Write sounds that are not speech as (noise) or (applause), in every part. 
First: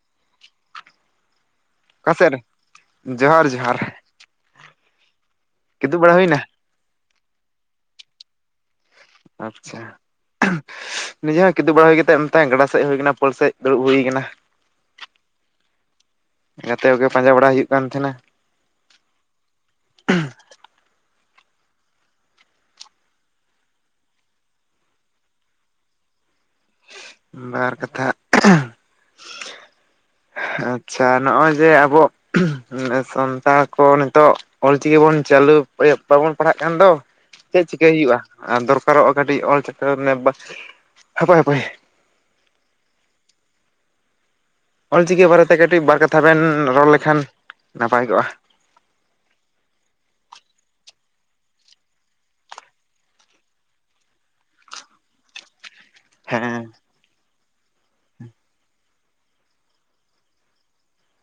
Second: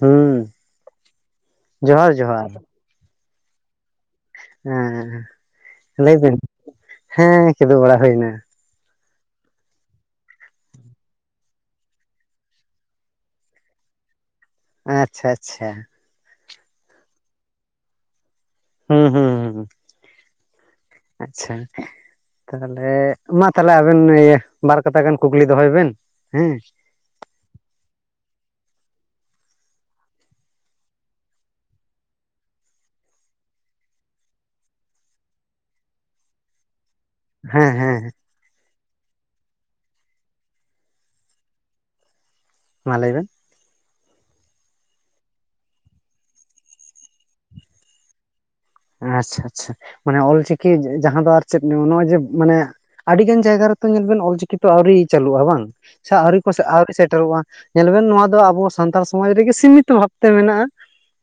ᱦᱩᱸ ᱡᱚᱦᱟᱨ ᱚᱠᱟ ᱥᱮ ᱨᱮ ᱡᱚᱦᱟᱨ ᱡᱚᱦᱟᱸᱨ ᱡᱚᱦᱟᱸᱨ ᱮ ᱞᱟᱹᱭ ᱵᱤᱱ ᱦᱩᱭᱱᱟ? ᱦᱮᱸ ᱠᱤᱫᱩᱵ ᱵᱟᱲᱟ ᱦᱩᱭᱱᱟ ᱟᱪᱪᱷᱟ ᱱᱤᱡᱮ ᱦᱚᱸ ᱠᱤᱫᱩ ᱵᱟᱲᱟ ᱦᱩᱭ ᱠᱟᱛᱮᱫ ᱱᱚᱛᱮ ᱜᱟᱰᱟ ᱥᱮᱫ ᱦᱮ ᱦᱩᱭ ᱠᱟᱱᱟ ᱯᱳᱞ ᱥᱮᱫ ᱫᱩᱲᱩᱵ ᱦᱩᱭ ᱠᱟᱱᱟ ᱟᱪᱪᱷᱟ ᱟᱪᱪᱷᱟ ᱜᱟᱛᱮ ᱠᱚᱜᱮ ᱯᱟᱸᱡᱟ ᱵᱟᱲᱟ ᱦᱩᱭᱩᱜ ᱠᱟᱱ ᱛᱟᱦᱮᱸᱱᱟ ᱦᱩᱸ ᱦᱩᱸ ᱟᱪᱪᱷᱟᱻ ᱛᱟᱦᱞᱮ ᱢᱟ ᱛᱟᱦᱚᱞᱮ ᱟᱵᱮᱱ ᱤᱭᱟᱹ ᱵᱟᱨ ᱠᱟᱛᱷᱟ ᱜᱟᱱ ᱠᱩᱠᱞᱤ ᱫᱚᱦᱚᱭ ᱵᱮᱱ ᱦᱮᱸ ᱵᱟᱨ ᱠᱟᱛᱷᱟ ᱟᱪᱪᱷᱟ ᱱᱚᱜᱼᱚᱭ ᱡᱮ ᱟᱵᱚ ᱥᱟᱱᱛᱟᱲ ᱠᱚ ᱱᱤᱛᱚᱜ ᱚᱞᱪᱤᱠᱤ ᱵᱚᱱ ᱪᱟᱹᱞᱩ ᱟᱭᱟ. ᱵᱟᱵᱚᱱ ᱯᱟᱲᱦᱟᱜ ᱠᱟᱱ ᱫᱚ ᱪᱮᱫ ᱦᱮᱸ ᱪᱤᱠᱟᱹᱭ ᱦᱮᱸ ᱦᱩᱭᱩᱜ-ᱟ ᱟᱨ ᱫᱚᱨᱠᱟᱨᱚᱜ-ᱟ ᱠᱟᱹᱴᱤᱡ ᱚᱞ ᱪᱤᱠᱤ ᱱᱤ ᱦᱟᱯᱳᱭ ᱦᱟᱯᱳᱭ ᱢᱟ ᱞᱟᱹᱭ ᱵᱮᱱ ᱚᱞ ᱪᱤᱠᱤ ᱵᱟᱨᱮ ᱛᱮ ᱠᱟᱹᱴᱤᱡ ᱵᱟᱨ ᱠᱟᱛᱷᱟ ᱵᱮᱱ ᱨᱚᱲ ᱞᱮᱠᱷᱟᱱ ᱱᱟᱯᱟᱭ ᱠᱚᱜ-ᱟ ᱟᱪᱪᱷᱟ ᱟᱪᱪᱷᱟ ᱢᱟᱱᱮ ᱚᱞᱪᱤᱠᱤ ᱡᱟᱦᱟ ᱫᱚ ᱟᱨ ᱪᱮᱫ ᱱᱚᱜᱼᱚᱭ ᱡᱮ ᱢᱟᱱᱮ ᱟᱰᱤ ᱜᱟᱱ ᱡᱟᱭᱜᱟ ᱨᱮᱛᱚ ᱧᱮᱞᱵᱮᱱ ᱚᱞᱪᱤᱠᱤ ᱛᱚ ᱟᱹᱣᱨᱤ ᱪᱟᱹᱞᱩᱜ-ᱟ ᱵᱟᱝ ᱥᱮ ᱟᱹᱣᱨᱤ ᱠᱚ ᱥᱮ ᱦᱮᱸ ᱟᱹᱣᱨᱤ ᱥᱮᱴᱮᱨᱚᱜ-ᱟ ᱧᱮᱞ ᱵᱮᱱ ᱱᱚᱣᱟ ᱫᱚ ᱟᱵᱚ ᱥᱟᱱᱛᱟᱲ ᱥᱚᱢᱟᱡᱽ ᱨᱮᱜᱮ ᱥᱤᱢᱤᱛᱚ ᱵᱷᱟᱵᱛᱮ ᱢᱮᱱᱟᱜ-ᱟ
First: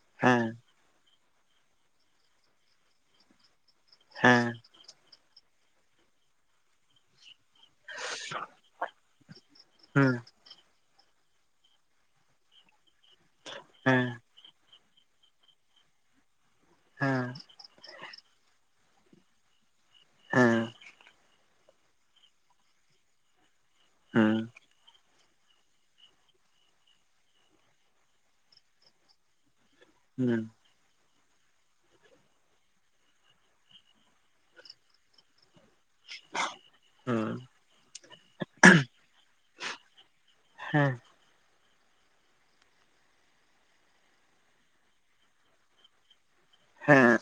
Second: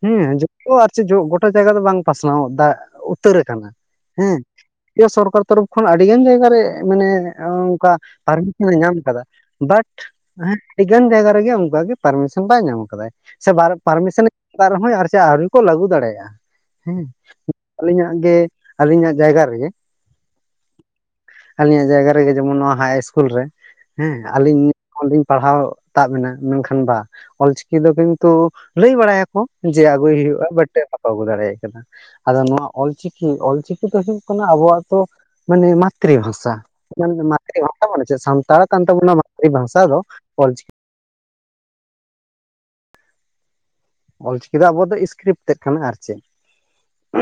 ᱦᱮ ᱦᱮᱸ ᱡᱚᱫᱤᱭᱚ ᱟᱨ ᱜᱚᱴᱟ ᱡᱟᱭᱜᱟ ᱫᱚ ᱵᱟᱝ ᱯᱟᱥᱱᱟᱣ ᱫᱟ ᱩᱛᱟᱹᱨ ᱠᱟᱱᱟ ᱦᱮᱸ ᱦᱮ ᱥᱚᱨᱠᱟᱨ ᱛᱚᱨᱚᱯᱷ ᱠᱷᱚᱱ ᱟᱹᱰᱤ ᱜᱟᱱ ᱡᱟᱭᱜᱟ ᱨᱮ ᱢᱟᱱᱮ ᱚᱱᱠᱟ ᱯᱟᱨᱢᱤᱥᱚᱱᱮ ᱧᱟᱢ ᱟᱠᱟᱫᱟ ᱵᱟᱴ ᱦᱮᱸ ᱦᱮ ᱟᱹᱰᱤ ᱜᱟᱱ ᱡᱟᱭᱜᱟ ᱨᱮᱜᱮ ᱚᱱᱠᱟ ᱜᱮ ᱯᱟᱨᱢᱤᱥᱚᱱ ᱵᱟᱭ ᱧᱟᱢ ᱠᱟᱫᱟ ᱥᱮ ᱦᱮᱸ ᱯᱟᱨᱢᱤᱥᱚᱱ ᱚᱠᱟ ᱨᱮᱦᱚᱸ ᱟᱨ ᱪᱟᱜ ᱟᱹᱣᱨᱤ ᱠᱚ ᱞᱟᱹᱜᱩ ᱫᱟᱲᱮᱭᱟᱜᱼᱟ ᱦᱮᱸ ᱟᱹᱞᱤᱧᱟᱜ ᱜᱮ ᱟᱹᱞᱤᱧᱟᱜ ᱡᱟᱭᱜᱟ ᱨᱮᱜᱮ ᱦᱮᱸ ᱟᱞᱤᱧᱟᱜ ᱡᱟᱭᱜᱟ ᱨᱮᱜᱮ ᱡᱮᱢᱚᱱ ᱱᱚᱣᱟ ᱦᱟᱭ ᱤᱥᱠᱩᱞ ᱨᱮ ᱦᱮᱸ ᱟᱹᱞᱤᱧ ᱦᱚᱞᱤᱧ ᱯᱟᱲᱦᱟᱣ ᱛᱟᱵ ᱮᱱᱟ ᱢᱮᱱᱠᱷᱟᱱ ᱵᱟ ᱚᱞ ᱪᱤᱠᱤ ᱫᱚ ᱠᱤᱱᱛᱩ ᱞᱟᱹᱭ ᱵᱟᱲᱟᱭᱟᱠᱚ ᱡᱮ ᱟᱹᱜᱩᱭ ᱦᱮᱸ ᱦᱩᱭᱩᱜᱼᱟ ᱵᱟᱴ ᱵᱟᱠᱚ ᱟᱹᱜᱩ ᱫᱟᱲᱮᱭᱟᱜ ᱠᱟᱱᱟ ᱟᱫᱚ ᱱᱚᱣᱟ ᱚᱞᱪᱤᱠᱤ ᱚᱞᱪᱤᱠᱤ ᱫᱚ ᱦᱩᱭᱩᱜ ᱠᱟᱱᱟ ᱟᱵᱚᱣᱟᱜ ᱛᱚ ᱢᱟᱱᱮ ᱢᱟᱛᱨᱤ ᱵᱷᱟᱥᱟ ᱦᱮᱸ ᱢᱟᱛᱨᱤ ᱵᱷᱟᱥᱟ ᱢᱟᱱᱮ ᱪᱮᱫ? ᱥᱟᱱᱛᱟᱲ ᱠᱟᱱ ᱛᱟᱵᱚᱱᱟ ᱢᱟᱛᱨᱤ ᱵᱷᱟᱥᱟ ᱫᱚ ᱚᱞᱪᱤᱠᱤ ᱦᱮᱸ ᱚᱞᱪᱤᱠᱤ ᱫᱚ ᱟᱵᱚ ᱫᱚ ᱤᱥᱠᱨᱤᱯᱴ ᱛᱮᱫ ᱠᱟᱱᱟ ᱟᱨ ᱪᱮᱫ ᱦᱮᱸ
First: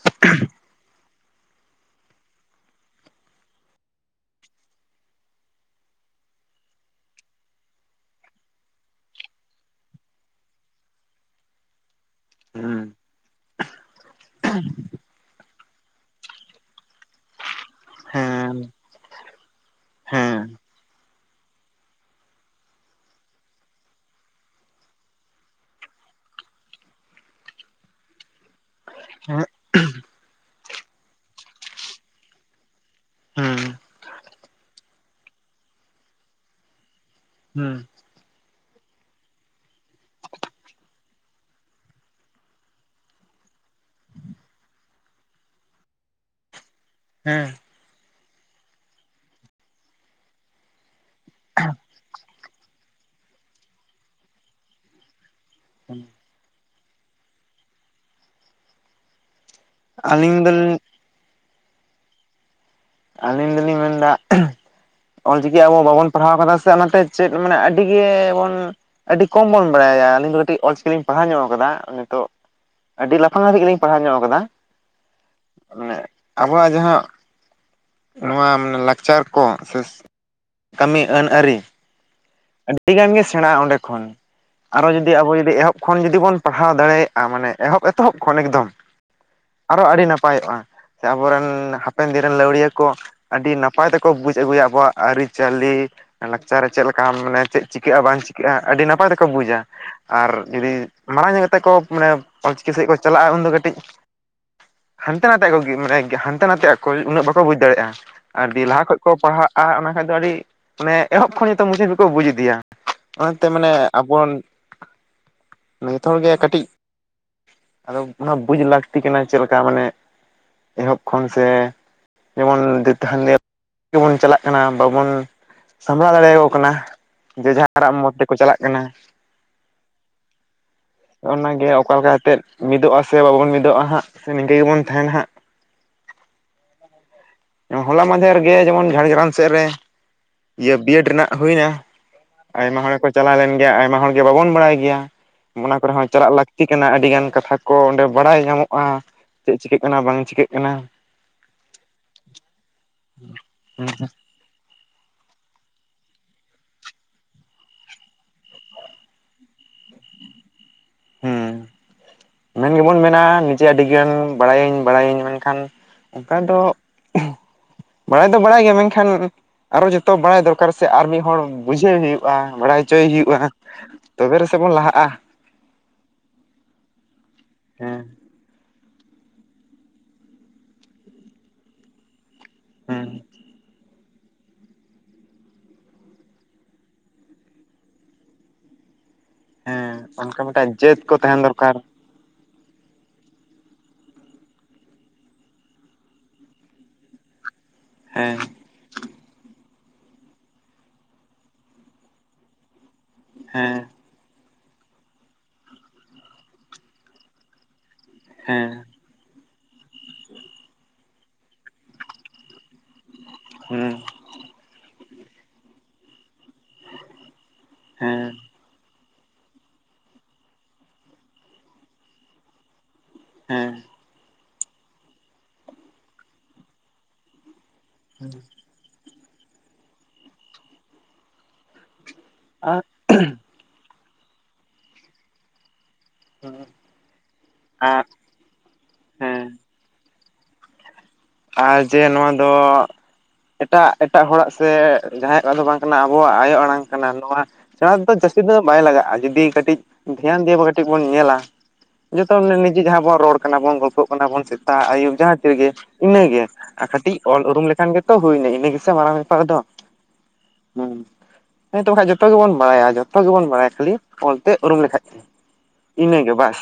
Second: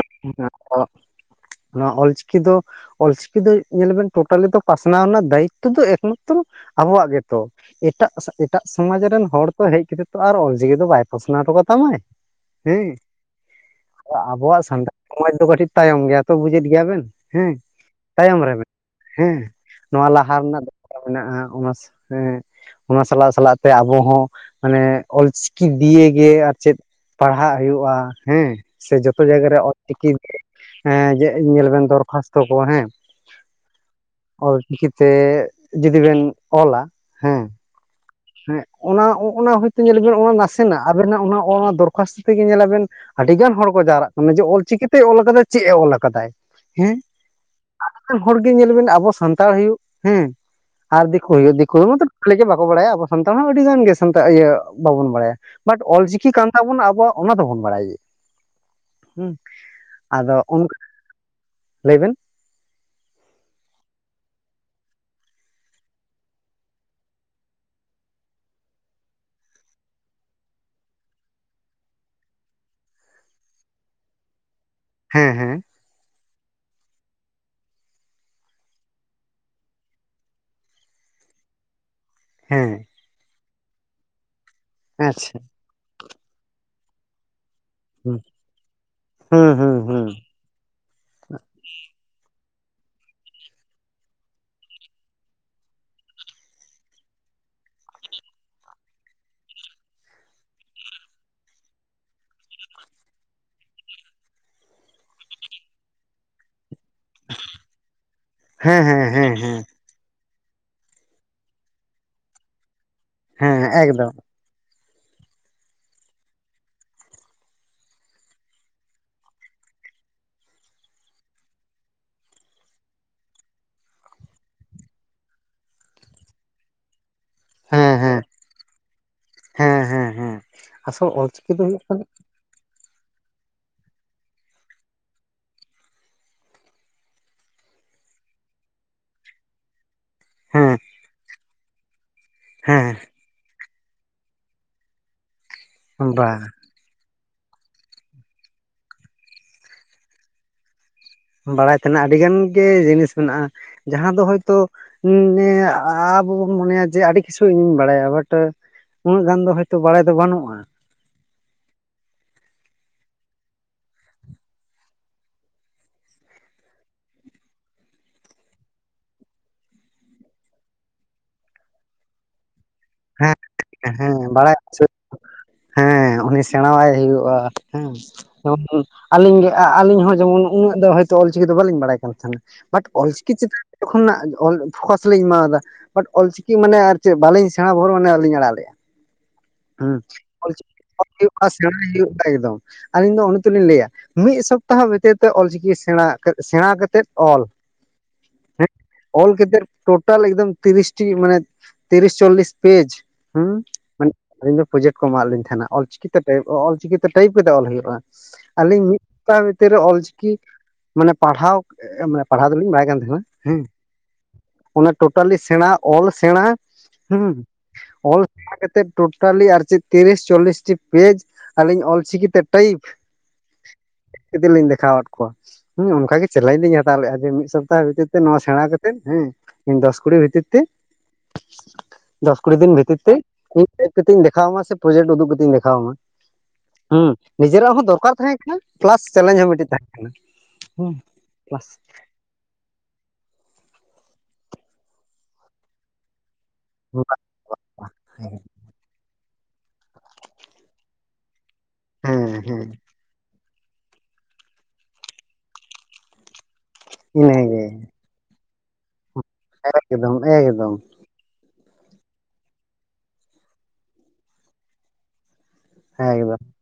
ᱱᱚᱣᱟ ᱚᱞᱪᱤᱠᱤ ᱫᱚ ᱚᱞᱪᱤᱠᱤ ᱫᱚ ᱧᱮᱞ ᱟᱵᱚᱱ ᱴᱳᱴᱟᱞᱤ ᱫᱚ ᱯᱟᱥᱱᱟᱣ ᱨᱮᱱᱟᱜ ᱫᱟᱭᱤᱛᱛᱚ ᱫᱚ ᱮᱠᱢᱟᱛᱨᱚ ᱟᱵᱚᱣᱟᱜ ᱜᱮᱛᱚ ᱾ ᱮᱴᱟᱜ ᱮᱴᱟᱜ ᱥᱚᱢᱟᱡᱽ ᱨᱮᱱ ᱦᱚᱲ ᱠᱚ ᱦᱮᱡ ᱠᱟᱛᱮᱜ ᱛᱚ ᱟᱨ ᱚᱞᱪᱤᱠᱤ ᱫᱚ ᱵᱟᱭ ᱯᱟᱥᱱᱟᱣ ᱦᱚᱴᱚ ᱠᱟᱫᱟ ᱾ ᱛᱟᱢᱟᱭ ᱦᱩᱸ ᱦᱮᱸ ᱟᱵᱚᱣᱟᱜ ᱥᱟᱱᱛᱟᱲ ᱥᱚᱢᱟᱡᱽ ᱫᱚ ᱠᱟᱹᱴᱤᱡ ᱛᱟᱭᱚᱢ ᱜᱮᱭᱟ ᱛᱚ ᱵᱩᱡᱮᱫ ᱜᱮᱭᱟ ᱵᱮᱱ ᱦᱮᱸ ᱛᱟᱭᱚᱢ ᱨᱮ ᱦᱮᱸ ᱢᱮᱱᱟᱜ ᱦᱮᱸ ᱱᱚᱣᱟ ᱞᱟᱦᱟ ᱦᱮᱸ ᱨᱮᱱᱟᱜ ᱫᱚ ᱢᱮᱱᱟᱜᱼᱟ ᱚᱱᱟ ᱦᱮ ᱸ ᱚᱱᱟ ᱥᱟᱞᱟᱜ ᱥᱟᱞᱟᱜ ᱛᱮ ᱟᱵᱚ ᱦᱚᱸ ᱢᱟᱱᱮ ᱚᱞᱪᱤᱠᱤ ᱫᱤᱭᱮ ᱜᱮ ᱪᱮᱫ ᱯᱟᱲᱦᱟᱜ ᱦᱩᱭᱩᱜᱼᱟ ᱦᱮᱸ ᱥᱮ ᱡᱚᱛᱚ ᱦᱮᱸ ᱡᱟᱭᱜᱟ ᱨᱮ ᱪᱤᱠᱤ ᱮᱸ ᱡᱮ ᱧᱮᱞ ᱵᱮᱱ ᱫᱚᱨᱠᱷᱟᱥᱛᱚ ᱠᱚ ᱦᱮᱸ ᱦᱩᱸ ᱚᱞᱪᱤᱠᱤᱛᱮ ᱡᱩᱫᱤ ᱵᱮᱱ ᱚᱞᱟ ᱦᱮᱸ ᱦᱩᱸ ᱦᱮᱸ ᱚᱱᱟ ᱚᱱᱟ ᱦᱚᱭᱛᱚ ᱧᱮᱞ ᱟᱵᱮᱱ ᱚᱱᱟ ᱱᱟᱥᱮᱱᱟᱜ ᱟᱵᱮᱱᱟᱜ ᱫᱚᱨᱠᱷᱟᱥᱛᱚ ᱛᱮᱜᱮ ᱧᱮᱞᱟᱵᱮᱱ ᱟᱹᱰᱤ ᱜᱟᱱ ᱦᱚᱲ ᱠᱚ ᱡᱟᱣᱨᱟᱜ ᱠᱟᱱᱟ ᱡᱮ ᱚᱞᱪᱤᱠᱤᱛᱮ ᱚᱞ ᱠᱟᱫᱟ ᱪᱮᱫ ᱮ ᱚᱞ ᱠᱟᱫᱟᱭ ᱦᱮᱸ ᱦᱮᱸ (unintelligible) ᱦᱚᱲᱜᱮ ᱧᱮᱞ ᱵᱤᱱ ᱟᱵᱚ ᱥᱟᱱᱛᱟᱲ ᱦᱩᱭᱩᱜ ᱦᱮᱸ ᱟᱨ ᱫᱤᱠᱩ ᱦᱩᱭᱩᱜ ᱫᱤᱠᱩ ᱢᱟᱛᱚ (inaudible) ᱜᱮ ᱵᱟᱠᱚ ᱵᱟᱲᱟᱭᱟ ᱟᱵᱚ ᱥᱟᱱᱛᱟᱲ ᱦᱚᱸ ᱟᱹᱰᱤ ᱜᱟᱱ ᱜᱮ ᱥᱟᱱᱛᱟᱲ ᱤᱭᱟᱹ ᱵᱟᱵᱚᱱ ᱵᱟᱲᱟᱭᱟ ᱵᱟᱴ ᱚᱞᱪᱤᱠᱤ ᱠᱟᱱ ᱛᱟᱵᱚᱱᱟ ᱟᱵᱚᱣᱟᱜ ᱚᱱᱟ ᱫᱚᱵᱚᱱ ᱵᱟᱲᱟᱭ ᱜᱮ ᱦᱩᱸ ᱟᱫᱚ ᱟᱹᱞᱤᱧ ᱚᱱᱼ ᱫᱚᱞᱤᱧ (inaudible) ᱞᱟᱹᱭᱵᱤᱱ ᱟᱹᱞᱤᱧ ᱫᱚᱞᱤᱧ ᱢᱮᱱᱫᱟ ᱚᱞᱪᱤᱠᱤ ᱟᱵᱚ ᱵᱟᱵᱚᱱ ᱯᱟᱲᱦᱟᱣ ᱠᱟᱫᱟ ᱥᱮ ᱚᱱᱟᱛᱮ ᱪᱮᱫ ᱢᱟᱱᱮ ᱟᱹᱰᱤ ᱜᱮᱵᱚᱱ ᱟᱹᱰᱤ ᱠᱚᱢ ᱵᱚᱱ ᱵᱟᱲᱟᱭᱟ ᱟᱹᱞᱤᱧ ᱫᱚ ᱠᱟᱹᱴᱤᱡ ᱚᱞᱪᱤᱠᱤ ᱞᱤᱧ ᱯᱟᱲᱦᱟᱣ ᱧᱚᱜ ᱟᱠᱟᱫᱟ ᱱᱤᱛᱚᱜ ᱟᱹᱰᱤ ᱞᱟᱯᱷᱟᱝ ᱦᱟᱹᱵᱤᱡ ᱜᱮᱞᱤᱧ ᱯᱟᱲᱦᱟᱣ ᱧᱚᱜ ᱟᱠᱟᱫᱟ ᱾ ᱦᱮᱸ ᱦᱮᱸ ᱚᱱᱮ ᱟᱵᱚᱣᱟᱜ ᱡᱟᱦᱟᱸ ᱱᱚᱣᱟ ᱞᱟᱠᱪᱟᱨ ᱠᱚ ᱥᱮ ᱠᱟᱹᱢᱤ ᱟᱹᱱ ᱟᱹᱨᱤ ᱾ ᱦᱮᱸ ᱟᱹᱰᱤ ᱜᱟᱱ ᱜᱮ ᱥᱮᱬᱟᱜᱼᱟ ᱚᱸᱰᱮ ᱠᱷᱚᱱ ᱟᱨᱚ ᱡᱩᱫᱤ ᱟᱵᱚ ᱟᱪᱪᱷᱟ ᱡᱩᱫᱤ ᱮᱦᱚᱵ ᱠᱷᱚᱱ ᱡᱩᱫᱤ ᱵᱚᱱ ᱯᱟᱲᱦᱟᱣ ᱫᱟᱲᱮᱭᱟᱜ ᱼᱟ ᱢᱟᱱᱮ ᱮᱦᱚᱵ ᱮᱛᱚᱦᱚᱵ ᱦᱩᱸ ᱠᱷᱚᱱ ᱮᱠᱫᱚᱢ ᱦᱩᱸ ᱦᱩᱸ ᱟᱨᱚ ᱟᱹᱰᱤ ᱦᱩᱸ ᱱᱟᱯᱟᱭ ᱼᱚᱜᱼᱟ ᱥᱮ ᱟᱵᱚᱨᱮᱱ ᱦᱟᱯᱮᱱ ᱫᱤᱱ ᱨᱮᱱ ᱞᱟᱹᱣᱲᱤᱭᱟᱹ ᱠᱚ ᱟᱹᱰᱤ ᱱᱟᱯᱟᱭ ᱛᱮᱠᱚ ᱵᱩᱡ ᱟᱹᱜᱩᱭᱟ ᱟᱵᱚᱣᱟᱜ ᱟᱹᱨᱤᱪᱟᱹᱞᱤ ᱞᱟᱠᱪᱟᱨ ᱪᱮᱫ ᱞᱮᱠ ᱼᱠᱟ ᱢᱟᱱᱮ ᱪᱮᱫ ᱪᱤᱠᱟᱹᱜᱼᱟ ᱵᱟᱝ ᱪᱤᱠᱟᱹᱜᱼᱟ ᱟᱹᱰᱤ ᱱᱟᱯᱟᱭ ᱛᱮᱠᱚ ᱵᱩᱡᱟ ᱾ ᱟᱨ ᱡᱩᱫᱤ ᱢᱟᱲᱟᱝ ᱧᱚᱜ ᱠᱟᱛᱮᱜ ᱠᱚ ᱢᱟᱱᱮ ᱚᱞᱪᱤᱠᱤ ᱥᱮᱫ ᱠᱚ ᱪᱟᱞᱟᱜᱼᱟ ᱩᱱᱫᱚ ᱠᱟᱹᱴᱤᱡ ᱦᱟᱱᱛᱮ ᱱᱟᱛᱮᱜ ᱢᱟᱱᱮ (unintelligible) ᱦᱟᱱᱛᱮ ᱱᱟᱛᱮ ᱟᱠ ᱩᱱᱟᱹᱜ ᱵᱟᱠᱚ ᱵᱩᱡᱽ ᱫᱟᱲᱮᱭᱟᱜᱼᱟ ᱟᱨ ᱫᱤᱭᱮ ᱦᱮᱸ ᱞᱟᱦᱟ ᱠᱷᱚᱡ ᱦᱮᱸ ᱠᱚ ᱦᱮᱸ ᱦᱮᱸ ᱯᱟᱲᱦᱟᱜᱼᱟ ᱚᱱᱟ ᱠᱷᱟᱡ ᱫᱚ ᱟᱹᱰᱤ ᱢᱟᱱᱮ ᱮᱦᱚᱵ ᱠᱷᱚᱱ (unintelligible) ᱠᱚ ᱵᱩᱡᱽ ᱤᱫᱤᱭᱟ ᱚᱱᱟᱛᱮ ᱦᱮᱸ ᱢᱟᱱᱮ ᱮᱠᱫᱚᱢ ᱟᱵᱚᱱ ᱡᱚᱛᱚ ᱦᱚᱲ ᱜᱮ ᱠᱟᱹᱴᱤᱡ ᱟᱫᱚ ᱚᱱᱟ ᱵᱩᱡᱽ ᱞᱟᱹᱠᱛᱤ ᱠᱟᱱᱟ ᱪᱮᱫ ᱞᱮᱠᱟ ᱢᱟᱱᱮ ᱮᱦᱚᱵ ᱠᱷᱚᱱ ᱥᱮ ᱡᱮᱢᱚᱱ (unintelligible) ᱨᱮ ᱜᱮᱵᱚᱱ ᱪᱟᱞᱟᱜ ᱠᱟᱱᱟ ᱵᱟᱵᱚᱱ ᱥᱟᱢᱵᱲᱟᱣ ᱫᱟᱲᱮᱭᱟᱠᱚ ᱠᱟᱱᱟ ᱡᱮ ᱡᱟᱨᱼᱟᱜ ᱦᱮᱸ ᱢᱚᱛ ᱦᱮᱸ ᱛᱮᱠᱚ ᱪᱟᱞᱟᱜ ᱠᱟᱱᱟ᱾ ᱦᱮᱸ ᱦᱮᱸ ᱦᱮᱸ ᱟᱥᱚᱞ ᱚᱞᱪᱤᱠᱤ ᱫᱚ ᱚᱱᱟᱜᱮ ᱦᱩᱭᱩᱜ ᱚᱠᱟ ᱠᱟᱱᱟ, ᱞᱮᱠᱟ ᱠᱟᱛᱮᱫ ᱢᱤᱫᱚᱜᱼᱟ ᱥᱮ ᱵᱟᱵᱚᱱ ᱢᱤᱫᱚᱜᱼᱟ ᱦᱟᱸᱜ ᱥᱮ ᱱᱤᱝᱠᱟᱹ ᱜᱮᱵᱚᱱ ᱛᱟᱦᱮᱱᱟ ᱦᱟᱸᱜ ᱦᱚᱞᱟ ᱢᱟᱸᱫᱷᱮᱨ ᱜᱮ ᱡᱮᱢᱚᱱ ᱡᱷᱟᱲᱜᱨᱟᱢ ᱥᱮᱫ ᱨᱮ ᱤᱭᱟᱹ ᱦᱮᱸ ᱵᱤᱭᱮᱹᱰ ᱨᱮᱱᱟᱜ ᱦᱩᱭᱱᱟ᱾ ᱟᱭᱢᱟ ᱦᱚᱲ ᱦᱮᱸ ᱜᱮᱠᱚ ᱪᱟᱞᱟᱣ ᱞᱮᱱ ᱜᱮᱭᱟ ᱟᱭᱢᱟ ᱦᱚᱲ ᱜᱮ ᱵᱟᱵᱚᱱ ᱵᱟᱲᱟᱭ ᱜᱮᱭᱟ ᱚᱱᱟ ᱠᱚᱨᱮ ᱦᱚᱸ ᱵᱟ ᱪᱟᱞᱟᱜ ᱞᱟᱹᱠᱛᱤ᱾ ᱠᱟᱱᱟ ᱟᱹᱰᱤ ᱜᱟᱱ ᱠᱟᱛᱷᱟ ᱠᱚ ᱚᱸᱰᱮ ᱵᱟᱲᱟᱭ ᱧᱟᱢᱚᱜᱼᱟ ᱪᱮᱫ ᱪᱤᱠᱟᱹᱜ ᱠᱟᱱᱟ ᱵᱟᱝ ᱪᱤᱠᱟᱹᱜ ᱠᱟᱱᱟ᱾ ᱵᱟᱲᱟᱭ ᱛᱟᱦᱮᱸᱱᱟᱜ ᱟᱹᱰᱤ ᱜᱟᱱ ᱜᱮ ᱡᱤᱱᱤᱥ ᱢᱮᱱᱟᱜᱼᱟ ᱡᱟᱦᱟᱸ ᱫᱚ ᱦᱚᱳᱭᱛᱚ ᱦᱮ ᱟᱵᱚ ᱵᱚᱱ ᱢᱚᱱᱮᱭᱟ ᱡᱮ ᱟᱹᱰᱤ ᱠᱤᱪᱷᱩ ᱤᱧᱤᱧ ᱵᱟᱲᱟᱭᱟ ᱵᱟᱴ, ᱩᱱᱟᱹᱜ ᱜᱟᱱ ᱫᱚ ᱦᱳᱭᱛᱳ ᱵᱟᱲᱟᱭ ᱫᱚ ᱵᱟᱹᱱᱩᱜᱼᱟ᱾ ᱦᱮᱸ ᱢᱮᱱ ᱜᱮᱵᱚᱱ ᱢᱮᱱᱟ ᱱᱤᱡᱮ ᱟᱹᱰᱤᱜᱟᱱ ᱵᱟᱲᱟᱭᱟᱹᱧ ᱵᱟᱲᱟᱭᱟᱹᱧ ᱢᱮᱱᱠᱷᱟᱱ, ᱚᱱᱠᱟ (inaudible) ᱫᱚ ᱵᱟᱲᱟᱭ ᱫᱚ ᱵᱟᱲᱟᱭ ᱜᱮᱭᱟ ᱢᱮᱱᱠᱷᱟᱱ ᱟᱨᱚ ᱡᱚᱛᱚ ᱵᱟᱲᱟᱭ ᱫᱚᱨᱠᱟᱨ ᱥᱮ ᱟᱨ ᱢᱤᱫ ᱦᱚᱲ ᱵᱩᱡᱷᱟᱹᱣ ᱦᱩᱭᱩᱜᱼᱟ ᱵᱟᱲᱟᱭ ᱪᱮᱭ ᱦᱮᱸ ᱦᱩᱭᱩᱜᱼᱟ ᱦᱮᱸ ᱛᱚᱵᱮ ᱵᱟᱲᱟᱭ ᱨᱮᱥᱮ ᱵᱚᱱ ᱞᱟᱦᱟᱜᱼᱟ ᱾ ᱦᱮᱸ ᱩᱱᱤ ᱥᱮᱬᱟᱣᱟᱭ ᱦᱩᱭᱩᱜᱼᱟ ᱦᱮᱸ ᱟᱹᱞᱤᱧ ᱜᱮ ᱟᱹᱞᱤᱧ ᱦᱚᱸ ᱡᱮᱢᱚᱱ ᱩᱱᱟᱹᱜ ᱫᱚ ᱦᱳᱭᱛᱳ ᱚᱞᱪᱤᱠᱤ ᱫᱚ ᱵᱟᱹᱞᱤᱧ ᱵᱟᱲᱟᱭ ᱠᱟᱱ ᱛᱟᱦᱮᱱᱟ᱾ ᱵᱟᱴ ᱦᱮᱸ ᱚᱞᱪᱤᱠᱤ ᱪᱮᱛᱟᱱ ᱡᱚᱠᱦᱚᱱ, ᱠᱷᱚᱱᱟᱜ ᱯᱷᱳᱠᱟᱥ ᱞᱤᱧ ᱮᱢᱟᱫᱟ ᱵᱟᱴ ᱚᱞᱪᱤᱠᱤ ᱢᱟᱱᱮ ᱟᱨ ᱪᱮᱫ ᱵᱟᱞᱤᱧ ᱥᱮᱬᱟ ᱵᱷᱳᱨ ᱢᱟᱱᱮ ᱵᱟᱹᱞᱤᱧ ᱟᱲᱟᱜ ᱞᱮᱫᱼᱟ᱾ ᱦᱩᱸ ᱦᱮᱸ ᱚᱱᱠᱟ ᱚᱞᱪᱤᱠᱤ ᱢᱤᱫᱴᱟᱝ ᱡᱟᱹᱛ ᱠᱚ ᱛᱟᱦᱮᱱ ᱦᱩᱭᱩᱜ ᱥᱮᱬᱟᱭ ᱫᱚᱨᱠᱟᱨ ᱦᱩᱭᱩᱜᱼᱟ ᱮᱠᱫᱚᱢ ᱟᱹᱞᱤᱧ ᱫᱚ ᱚᱱᱟᱛᱮ ᱞᱤᱧ ᱞᱟᱹᱭᱟ᱾ ᱢᱤᱫ ᱥᱚᱯᱛᱟᱦᱚ ᱵᱷᱤᱛᱤᱨ ᱛᱮ ᱚᱞᱪᱤᱠᱤ ᱥᱮᱬᱟ ᱥᱮᱬᱟ ᱠᱟᱛᱮᱫ ᱚᱞ, ᱦᱮᱸ ᱦᱮᱸ ᱚᱞ ᱠᱟᱛᱮᱫ ᱴᱳᱴᱟᱞ ᱮᱠᱫᱚᱢ ᱛᱤᱨᱤᱥᱴᱤ ᱢᱟᱱᱮ ᱛᱤᱨᱤᱥ ᱪᱚᱞᱤᱥ ᱯᱮᱡ ᱦᱮᱸ ᱢᱟᱱᱮ ᱟᱹᱞᱤᱧ ᱫᱚ ᱯᱨᱚᱡᱮᱠᱴ ᱠᱚ ᱮᱢᱟᱜ ᱞᱤᱧ ᱛᱟᱦᱮᱸᱱᱟ ᱚᱞᱪᱤᱠᱤᱛᱮ ᱴᱟᱭᱤᱯ ᱚᱞᱪᱤᱠᱤᱛᱮ ᱴᱟᱭᱤᱯ ᱠᱟᱛᱮ ᱚᱞ ᱦᱩᱭᱩᱜᱼᱟ᱾ ᱦᱮᱸ ᱟᱹᱞᱤᱧ ᱢᱤᱫ ᱥ ᱵᱷᱤᱛᱤᱨ ᱨᱮ ᱚᱞᱪᱤᱠᱤ ᱢᱟᱱᱮ ᱯᱟᱲᱦᱟᱣ ᱯᱟᱲᱦᱟᱣ ᱫᱚᱞᱤᱧ ᱵᱟᱲᱟᱭ ᱠᱟᱱ ᱛᱟᱦᱮᱸᱱᱟ᱾ ᱦᱮᱸ ᱦᱩᱸ ᱚᱱᱟ ᱴᱳᱴᱟᱞᱤ ᱥᱮᱬᱟ ᱚᱞ ᱥᱮᱬᱟ, ᱦᱩᱸ ᱚᱞ ᱦᱮᱸ ᱠᱟᱛᱮᱫ ᱴᱳᱴᱟᱞᱤ ᱟᱨ ᱪᱮᱫ ᱛᱤᱨᱤᱥ ᱪᱚᱞᱞᱤᱥᱴᱤ ᱯᱮᱡᱽ ᱟᱹᱞᱤᱧ ᱚᱞᱪᱤᱠᱤᱛᱮ ᱴᱟᱭᱤᱯ ᱦᱮᱸ ᱞᱤᱧ ᱫᱮᱠᱷᱟᱣᱟᱫ ᱠᱚᱣᱟ ᱦᱩᱸ ᱚᱱᱠᱟ ᱜᱮ ᱪᱮᱞᱮᱧᱡᱽ ᱞᱤᱧ ᱦᱟᱛᱟᱣ ᱞᱮᱫᱜᱼᱟ ᱡᱮ ᱢᱤᱫ ᱥᱚᱯᱛᱟᱦᱚ ᱵᱷᱤᱛᱤᱨ ᱛᱮ ᱱᱚᱣᱟ ᱥᱮᱬᱟ ᱠᱟᱛᱮ ᱦᱮᱸ ᱫᱚᱥ ᱠᱩᱲᱤ ᱵᱷᱤᱛᱤᱨ ᱛᱮ ᱫᱚᱥ ᱠᱩᱲᱤ ᱫᱤᱱ ᱟᱨ ᱵᱷᱤᱛᱤᱨ ᱛᱮ ᱦᱮᱡᱽ ᱠᱟᱛᱮᱧ ᱫᱮᱠᱷᱟᱣᱟᱢᱟ ᱥᱮ ᱯᱨᱚᱡᱮᱠᱴ ᱩᱫᱩᱜ ᱠᱟᱛᱮᱧ ᱫᱮᱠᱷᱟᱣᱟ ᱢᱟ ᱦᱮᱸ ᱱᱤᱡᱮᱨᱟᱜ ᱦᱚᱸ ᱟᱨ ᱫᱚᱨᱠᱟᱨ ᱛᱟᱦᱮᱸ ᱯᱞᱟᱥ ᱪᱮᱞᱮᱧᱡᱽ ᱦᱮᱸ ᱦᱚᱸ ᱢᱤᱫᱴᱮᱱ ᱛᱟᱦᱮᱸ ᱠᱟᱱᱟ᱾ ᱯᱞᱟᱥ ᱟᱨ ᱡᱮ ᱱᱚᱣᱟ ᱫᱚ ᱮᱴᱟᱜ ᱮᱴᱟᱜ ᱦᱚᱲᱟᱜ ᱥᱮ ᱡᱟᱦᱟᱸᱭ ᱠᱚᱣᱟᱜ ᱫᱚ ᱵᱟᱝ ᱠᱟᱱᱟ ᱟᱵᱚᱣᱟᱜ ᱟᱭᱳ ᱟᱲᱟᱝ ᱠᱟᱱᱟ ᱱᱚᱣᱟ ᱥᱮᱬᱟ ᱛᱮᱫᱚ ᱡᱟᱹᱥᱛᱤ ᱫᱚ ᱵᱟᱭ ᱞᱟᱜᱟᱜᱼᱟ ᱡᱩᱫᱤ ᱠᱟᱹᱴᱤᱡ ᱫᱷᱮᱭᱟᱱ ᱫᱤᱭᱮ ᱵᱚ ᱠᱟᱹᱴᱤᱡ ᱵᱚᱱ ᱧᱮᱞᱟ᱾ ᱦᱮᱸ ᱡᱚᱛᱚ ᱦᱮᱸ ᱱᱤᱡᱮ ᱡᱟᱦᱟᱸ ᱵᱚᱱ ᱨᱚᱲ ᱠᱟᱱᱟ ᱵᱚᱱ ᱜᱚᱞᱯᱚᱜ ᱠᱟᱱᱟ ᱵᱚᱱ ᱥᱮᱛᱟ ᱟᱹᱭᱩᱵ ᱡᱟᱦᱟᱸ ᱛᱤ ᱨᱮᱜᱮ ᱤᱱᱟᱹᱜᱮ᱾ ᱟᱨ ᱠᱟᱹᱴᱤᱡ ᱚᱞ ᱤᱱᱟᱹᱜᱮ ᱩᱨᱩᱢ ᱞᱮᱠᱷᱟᱱ ᱜᱮᱛᱚ ᱦᱩᱭᱱᱟ ᱤᱱᱟᱹ ᱜᱮᱥᱮ ᱢᱟᱨᱟᱝ ᱫᱚ ᱮᱠᱫᱚᱢ ᱮᱠᱫᱚᱢ ᱦᱮᱸ ᱦᱮᱸ ᱛᱚ ᱵᱟᱠᱷᱟᱡ ᱡᱚᱛᱚ ᱜᱮᱵᱚᱱ ᱵᱟᱲᱟᱭᱟ ᱡᱚᱛᱚ ᱜᱮᱵᱚᱱ ᱵᱟᱲᱟᱭᱟ ᱠᱷᱟᱹᱞᱤ ᱚᱞᱛᱮ ᱩᱨᱩᱢ ᱞᱮᱠᱷᱟᱡ᱾ ᱤᱱᱟᱹᱜᱮ ᱮᱠᱫᱚᱢ ᱵᱟᱥ